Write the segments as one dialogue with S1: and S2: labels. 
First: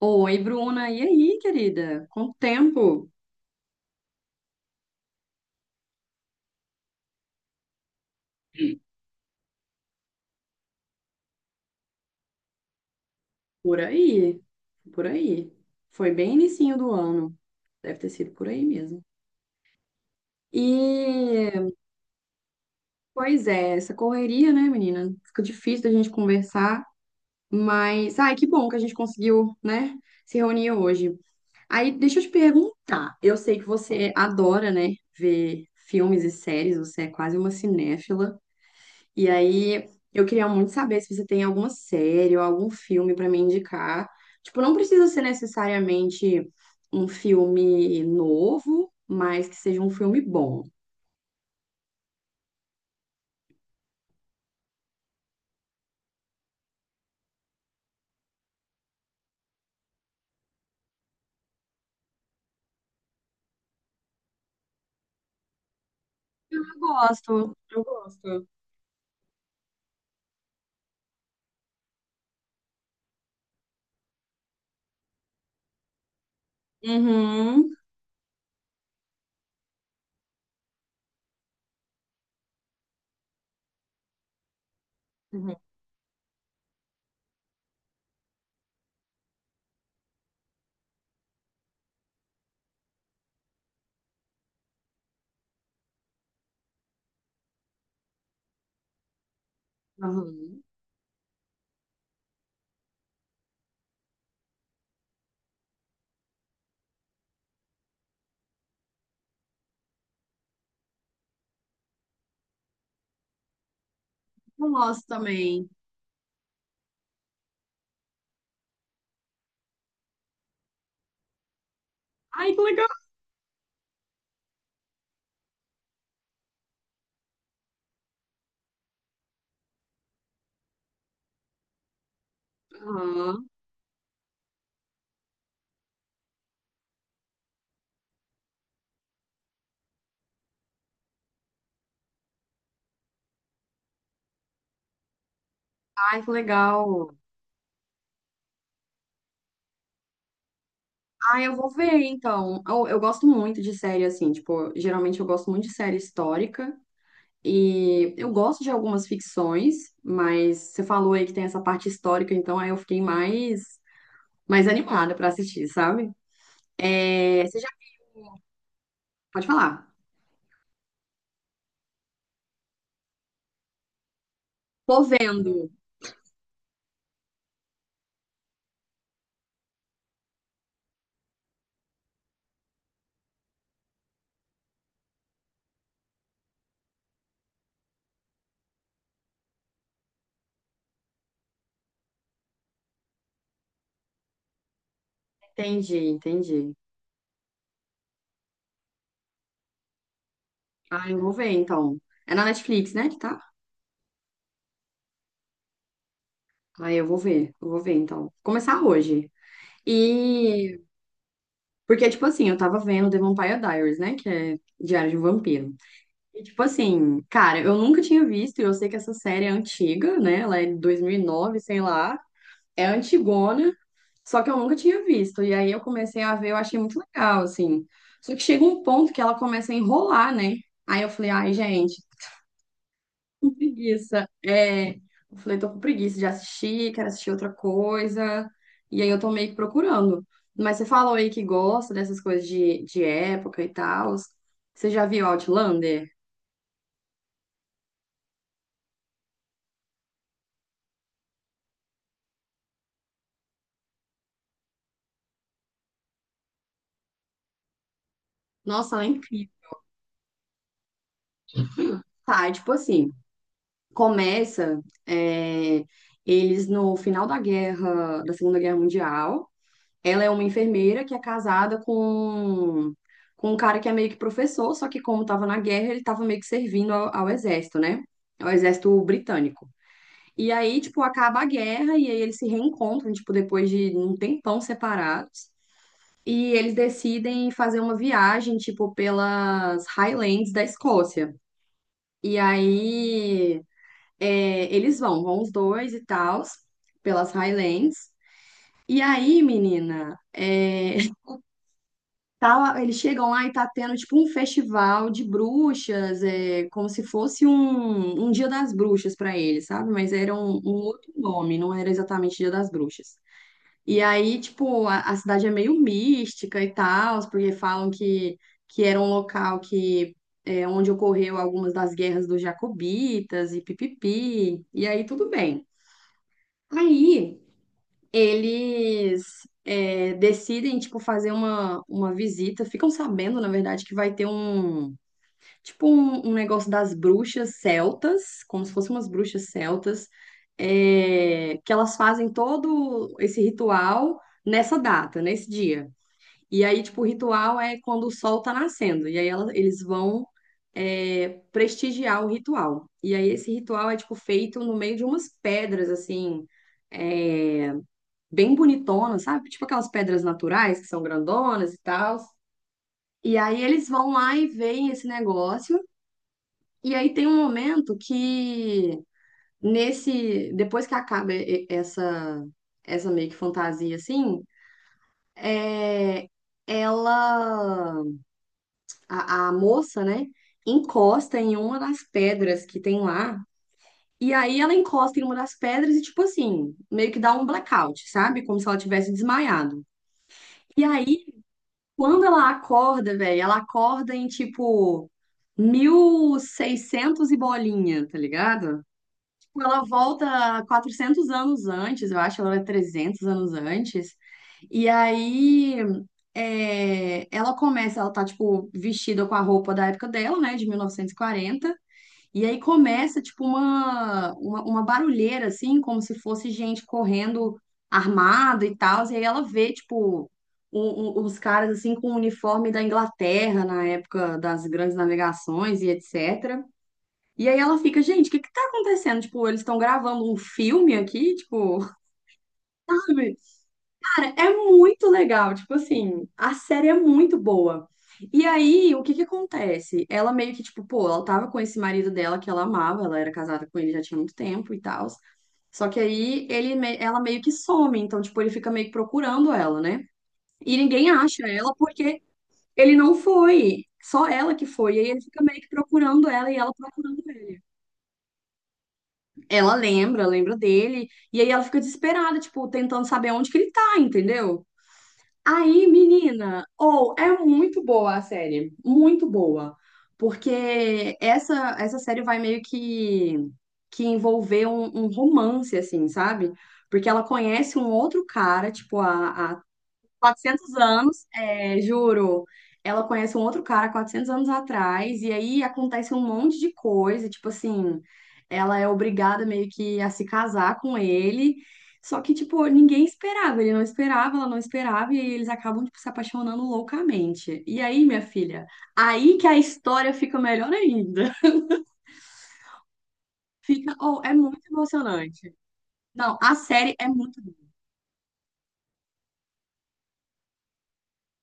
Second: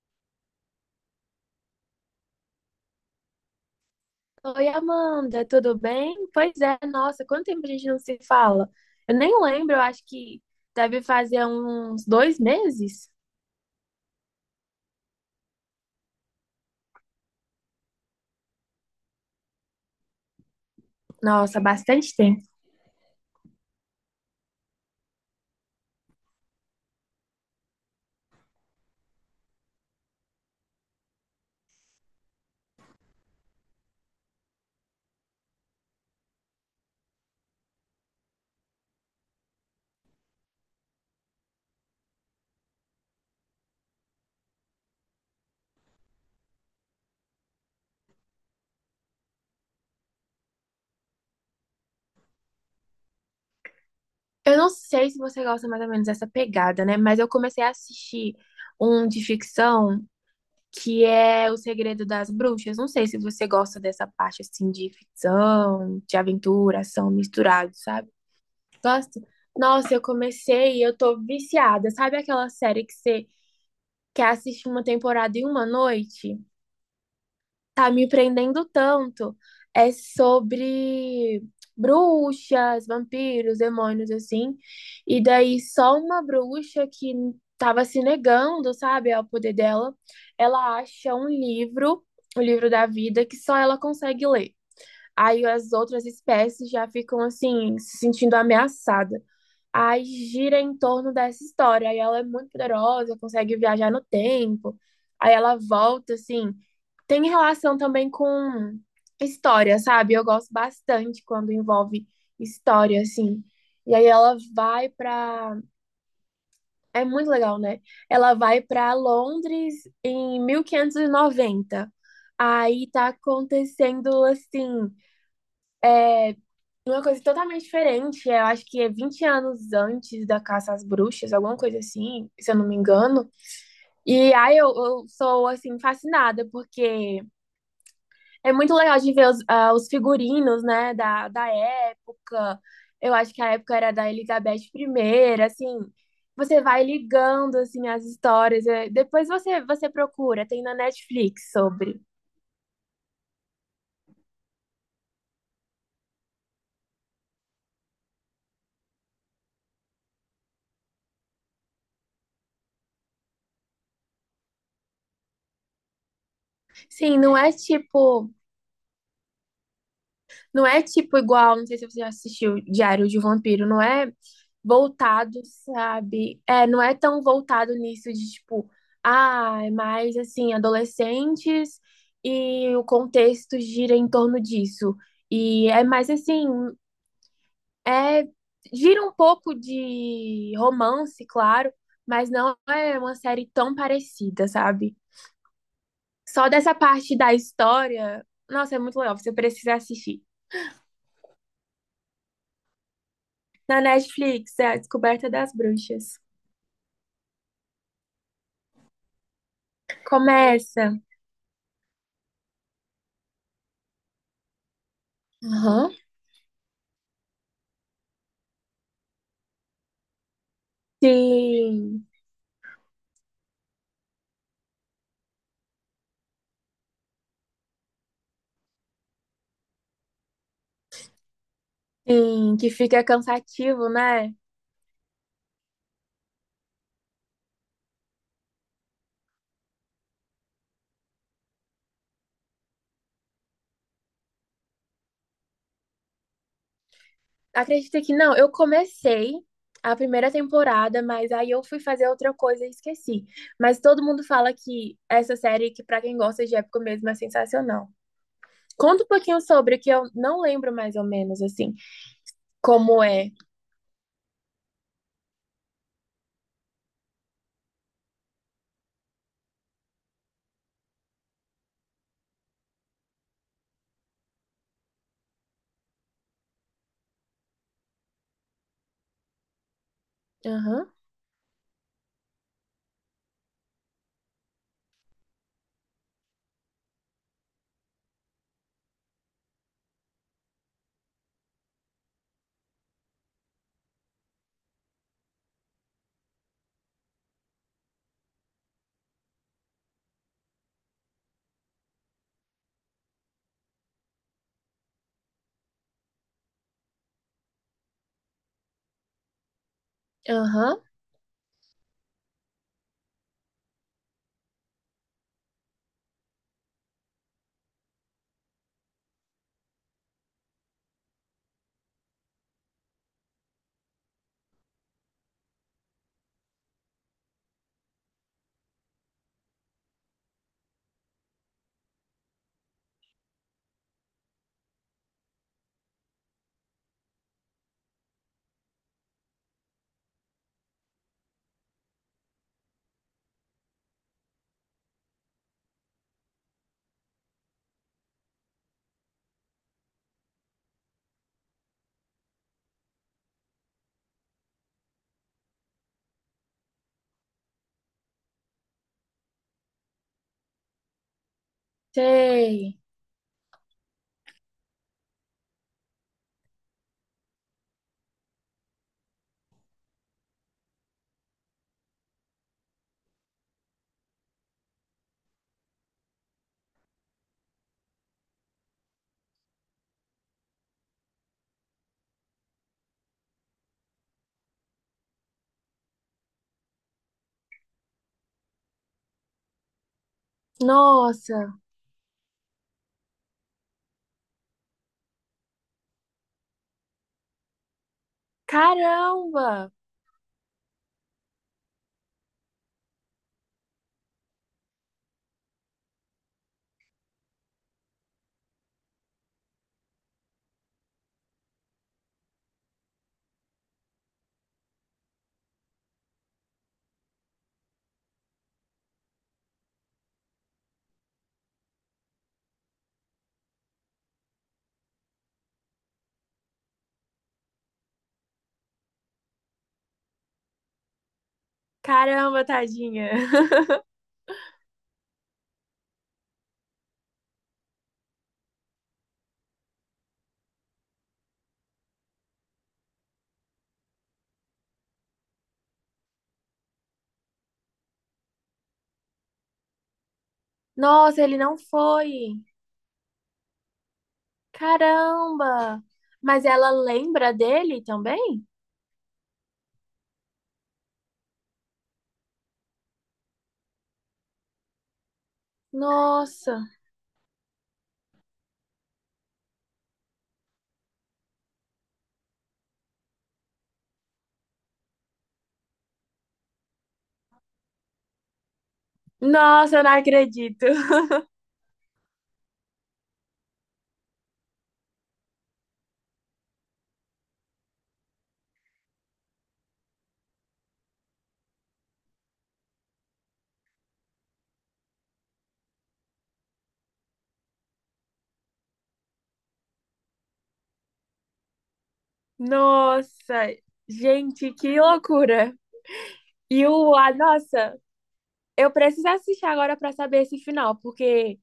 S1: Oi, Bruna, e aí, querida? Quanto tempo?
S2: Oi, Amanda, tudo bem? Pois é, nossa, quanto tempo a gente não se fala? Eu nem lembro, eu acho que deve fazer uns dois meses.
S1: Por aí, por aí. Foi bem inicinho do ano, deve ter sido por aí mesmo.
S2: Nossa,
S1: E,
S2: bastante tempo.
S1: pois é, essa correria, né, menina? Fica difícil da gente conversar, mas, ai, que bom que a gente conseguiu, né, se reunir hoje. Aí, deixa eu te perguntar, eu sei que você adora, né, ver filmes e séries, você é quase uma cinéfila. E aí, eu queria muito saber se você tem alguma série ou algum filme pra me indicar. Tipo, não precisa ser necessariamente um filme novo, mas que seja um filme bom.
S2: Eu não sei se você gosta mais ou menos dessa pegada, né? Mas eu comecei a assistir um de ficção que é O Segredo das Bruxas. Não sei se você gosta dessa parte assim de ficção, de
S1: Eu
S2: aventura, ação
S1: gosto,
S2: misturado,
S1: eu
S2: sabe?
S1: gosto.
S2: Gosta? Nossa, eu comecei e eu tô viciada. Sabe aquela série que você que assiste uma temporada em uma noite,
S1: Uhum.
S2: tá me prendendo tanto. É sobre bruxas, vampiros, demônios, assim. E
S1: Uhum.
S2: daí só uma bruxa que tava se negando, sabe, ao poder dela, ela acha um livro, o livro da vida, que só ela consegue ler. Aí as outras espécies já ficam assim, se sentindo ameaçadas. Aí gira
S1: Aham.
S2: em torno dessa história. Aí ela é muito poderosa, consegue viajar no tempo. Aí ela volta, assim. Tem relação também com história, sabe? Eu gosto bastante quando envolve história, assim. E aí ela
S1: Eu
S2: vai
S1: gosto
S2: pra.
S1: também.
S2: É muito legal, né? Ela vai pra Londres em 1590.
S1: Ai, que legal.
S2: Aí tá acontecendo, assim, uma coisa totalmente diferente, eu acho que é 20 anos antes da Caça às Bruxas, alguma coisa assim, se eu não me engano.
S1: Aham.
S2: E aí eu sou, assim, fascinada, porque é muito legal de ver os, os figurinos, né, da época. Eu acho que a época era da Elizabeth primeira assim,
S1: Ai, que
S2: você vai
S1: legal.
S2: ligando, assim, as histórias. Depois você procura, tem na
S1: Ai,
S2: Netflix
S1: eu vou ver,
S2: sobre.
S1: então. Eu gosto muito de série, assim, tipo, geralmente eu gosto muito de série histórica. E eu gosto de algumas ficções, mas você falou aí que tem essa parte histórica, então aí eu fiquei mais, animada pra assistir, sabe?
S2: Sim, não
S1: É,
S2: é
S1: você já
S2: tipo
S1: pode falar.
S2: Não é tipo igual, não sei se você já assistiu Diário de um Vampiro, não é
S1: Tô
S2: voltado,
S1: vendo.
S2: sabe? É, não é tão voltado nisso de tipo, é mais assim, adolescentes e o contexto gira em torno disso. E é mais assim, é gira um pouco de romance, claro, mas não é uma série tão parecida, sabe?
S1: Entendi,
S2: Só dessa
S1: entendi.
S2: parte da história, nossa, é muito legal, você precisa assistir.
S1: Ah, eu vou ver então. É na Netflix, né, que tá?
S2: Na Netflix, é a Descoberta das Bruxas.
S1: Ah, eu vou ver então. Vou começar hoje. E
S2: Começa.
S1: porque, tipo assim, eu tava vendo The Vampire Diaries, né? Que é Diário de um Vampiro.
S2: Aham.
S1: E, tipo assim, cara, eu nunca tinha visto, e eu sei que essa série é antiga, né? Ela é de 2009 sei
S2: Sim,
S1: lá. É antigona, só que eu nunca tinha visto. E aí eu comecei a ver, eu achei muito legal, assim. Só que chega um ponto que ela começa a enrolar, né? Aí eu falei, ai, gente,
S2: sim, que fica
S1: tô com
S2: cansativo,
S1: preguiça.
S2: né?
S1: É, eu falei, tô com preguiça de assistir, quero assistir outra coisa. E aí eu tô meio que procurando. Mas você falou aí que gosta dessas coisas de, época e tal. Você já viu Outlander?
S2: Acredita que não, eu comecei a primeira temporada, mas aí eu fui fazer outra coisa e esqueci. Mas todo mundo fala que essa série, que pra quem gosta de época mesmo, é sensacional.
S1: Nossa, ela
S2: Conta um
S1: é
S2: pouquinho
S1: incrível.
S2: sobre, que eu não lembro mais ou menos, assim,
S1: Tá, é tipo
S2: como
S1: assim.
S2: é.
S1: Começa, é, eles no final da guerra, da Segunda Guerra Mundial. Ela é uma enfermeira que é casada com, um cara que é meio que professor, só que como estava na guerra, ele estava meio que servindo ao exército, né? Ao exército britânico. E aí,
S2: Aham,
S1: tipo, acaba a guerra e aí eles se reencontram, tipo, depois de um tempão separados. E eles decidem fazer uma viagem, tipo, pelas Highlands da Escócia. E aí eles vão, os dois e tal, pelas Highlands. E aí, menina, eles chegam lá e tá tendo tipo um festival de bruxas, como se fosse um, um, Dia das Bruxas pra eles, sabe? Mas era um
S2: aham,
S1: outro nome, não era exatamente Dia das Bruxas. E aí, tipo, a, cidade é meio mística e tal, porque falam que era um local que onde ocorreu algumas das guerras dos Jacobitas e pipipi. E aí, tudo bem. Aí eles decidem, tipo, fazer uma visita. Ficam sabendo, na verdade, que vai ter tipo, um negócio das bruxas celtas, como se fossem umas bruxas celtas, que elas fazem todo esse ritual nessa data, nesse dia. E aí, tipo, o ritual é quando o sol tá nascendo. E aí eles vão prestigiar o ritual. E aí esse ritual é, tipo, feito no meio de umas pedras, assim é, bem bonitona, sabe? Tipo aquelas pedras naturais que são grandonas e tal.
S2: sei.
S1: E aí eles vão lá e veem esse negócio. E aí tem um momento que nesse, depois que acaba essa meio que fantasia assim, é, ela a moça, né, encosta em uma das pedras que tem lá. E aí ela encosta em uma das pedras e tipo assim, meio que dá um blackout, sabe? Como se ela tivesse desmaiado. E aí
S2: Nossa,
S1: quando ela acorda, velho, ela acorda em tipo 1600 e seiscentos e bolinha, tá ligado? Tipo,
S2: caramba!
S1: ela volta 400 anos antes, eu acho, ela é 300 anos antes. E aí ela tá tipo vestida com a roupa da época dela, né, de 1940. E aí começa, tipo, uma barulheira, assim, como se fosse gente correndo armado e tal. E aí ela vê, tipo, os caras, assim, com o uniforme da Inglaterra na época das grandes navegações e etc. E aí ela fica, gente, o que que tá acontecendo? Tipo, eles estão gravando um filme aqui, tipo,
S2: Caramba, tadinha.
S1: Cara, é muito legal, tipo assim, a série é muito boa. E aí, o que que acontece? Ela meio que, tipo, pô, ela tava com esse marido dela que ela amava, ela era casada com ele já tinha muito tempo e tal. Só que aí ela meio que some, então, tipo, ele fica meio que procurando ela, né? E ninguém
S2: Nossa, ele
S1: acha
S2: não
S1: ela porque
S2: foi.
S1: ele não foi, só ela que foi. E aí ele fica meio que
S2: Caramba.
S1: procurando
S2: Mas
S1: ela e
S2: ela
S1: ela procurando
S2: lembra
S1: ele.
S2: dele também?
S1: Ela lembra, lembra dele, e aí ela fica desesperada, tipo, tentando saber onde que ele tá, entendeu? Aí,
S2: Nossa.
S1: menina, ou é muito boa a série, muito boa, porque essa série vai meio que envolver um romance assim, sabe? Porque ela conhece um outro cara, tipo a
S2: Nossa, eu não acredito.
S1: 400 anos, é, juro. Ela conhece um outro cara 400 anos atrás, e aí acontece um monte de coisa, tipo assim, ela é obrigada meio que a se casar com ele. Só que, tipo, ninguém esperava, ele não esperava, ela não esperava, e aí eles acabam, tipo, se apaixonando loucamente. E aí, minha filha, aí que a história fica melhor ainda.
S2: Nossa.
S1: Fica, oh, é
S2: Gente,
S1: muito
S2: que
S1: emocionante.
S2: loucura.
S1: Não, a
S2: E
S1: série
S2: o,
S1: é
S2: a,
S1: muito boa.
S2: nossa, eu preciso assistir agora pra saber esse final, porque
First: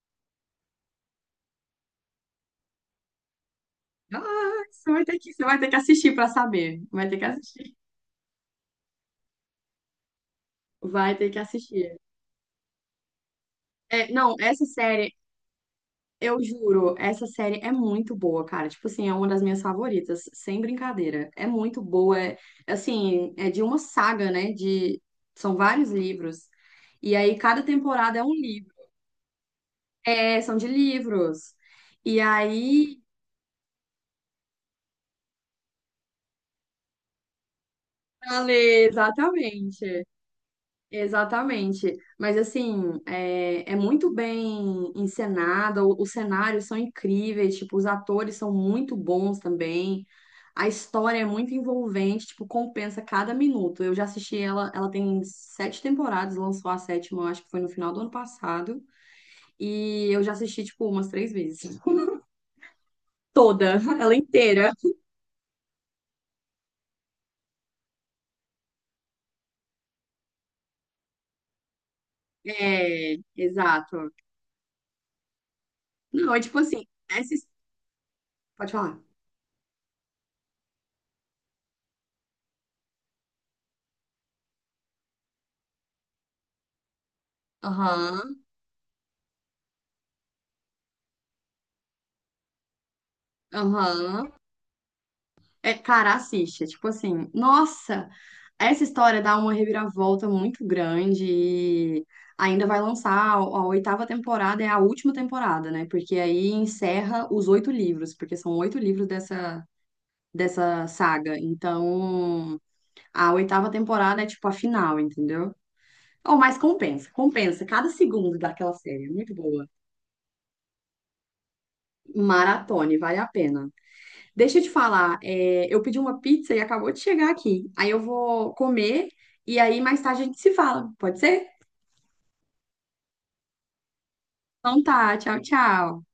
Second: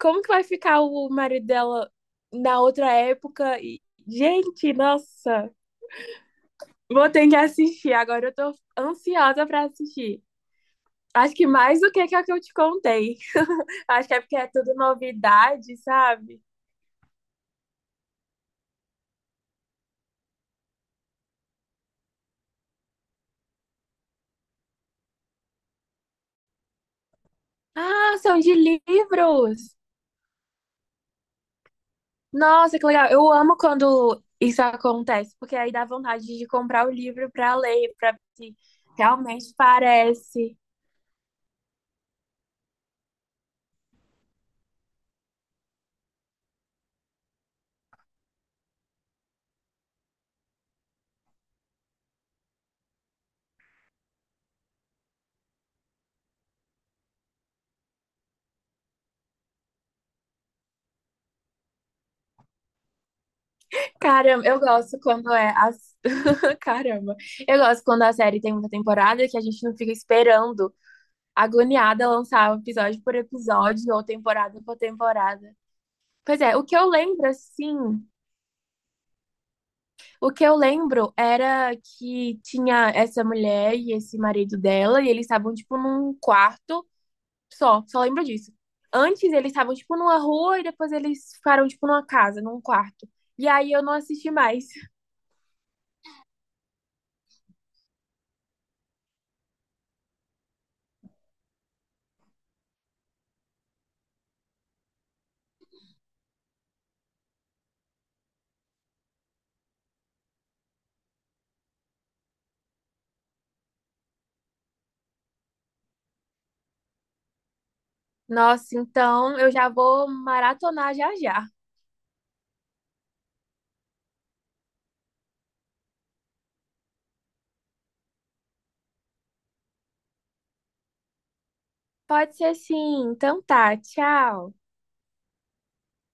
S2: como que vai ficar o marido dela na outra época? E,
S1: Ah,
S2: gente,
S1: você vai ter que, você
S2: nossa.
S1: vai ter que assistir pra saber. Vai
S2: Vou
S1: ter que
S2: ter que
S1: assistir.
S2: assistir. Agora eu tô ansiosa pra assistir.
S1: Vai ter
S2: Acho
S1: que
S2: que mais do
S1: assistir.
S2: que é que eu te contei. Acho
S1: É,
S2: que é
S1: não,
S2: porque é
S1: essa
S2: tudo
S1: série,
S2: novidade,
S1: eu
S2: sabe?
S1: juro, essa série é muito boa, cara. Tipo assim, é uma das minhas favoritas, sem brincadeira. É muito boa. É, assim, é de uma saga, né? São vários livros. E aí, cada
S2: Ah,
S1: temporada é um
S2: são de
S1: livro.
S2: livros!
S1: É, são de livros. E
S2: Nossa, que
S1: aí,
S2: legal. Eu amo quando isso acontece, porque aí dá vontade de comprar o livro para ler, para ver
S1: Ale,
S2: se realmente
S1: exatamente.
S2: parece.
S1: Exatamente. Mas assim, é muito bem encenada, os cenários são incríveis, tipo, os atores são muito bons também. A história é muito envolvente, tipo, compensa cada minuto. Eu já assisti ela, ela tem sete temporadas, lançou a sétima, eu acho que foi no final do ano passado, e eu já assisti, tipo, umas três vezes. Toda, ela
S2: Caramba, eu
S1: inteira.
S2: gosto quando é as... Caramba. Eu gosto quando a série tem muita temporada que a gente não fica esperando, agoniada, lançar episódio por
S1: É,
S2: episódio ou
S1: exato.
S2: temporada por temporada.
S1: Não, é
S2: Pois é,
S1: tipo
S2: o que
S1: assim,
S2: eu lembro,
S1: essa.
S2: assim,
S1: Pode falar.
S2: o que eu lembro era que tinha essa mulher e esse marido dela, e eles estavam, tipo, num quarto só. Só lembro
S1: Aham,
S2: disso. Antes eles estavam, tipo, numa rua e depois eles ficaram, tipo, numa casa, num quarto. E aí eu não assisti
S1: aham.
S2: mais.
S1: É, cara, assiste. É tipo assim, nossa, essa história dá uma reviravolta muito grande e ainda vai lançar a, oitava temporada, é a última temporada, né? Porque aí encerra os oito livros, porque são oito livros dessa saga. Então, a oitava temporada é tipo a final, entendeu? Oh, mas compensa, compensa. Cada segundo daquela
S2: Nossa,
S1: série é muito
S2: então eu
S1: boa.
S2: já vou maratonar já já.
S1: Maratone, vale a pena. Deixa eu te falar, eu pedi uma pizza e acabou de chegar aqui. Aí eu vou comer e aí mais tarde a gente se fala, pode ser?
S2: Pode ser sim. Então tá, tchau.
S1: Então tá, tchau, tchau.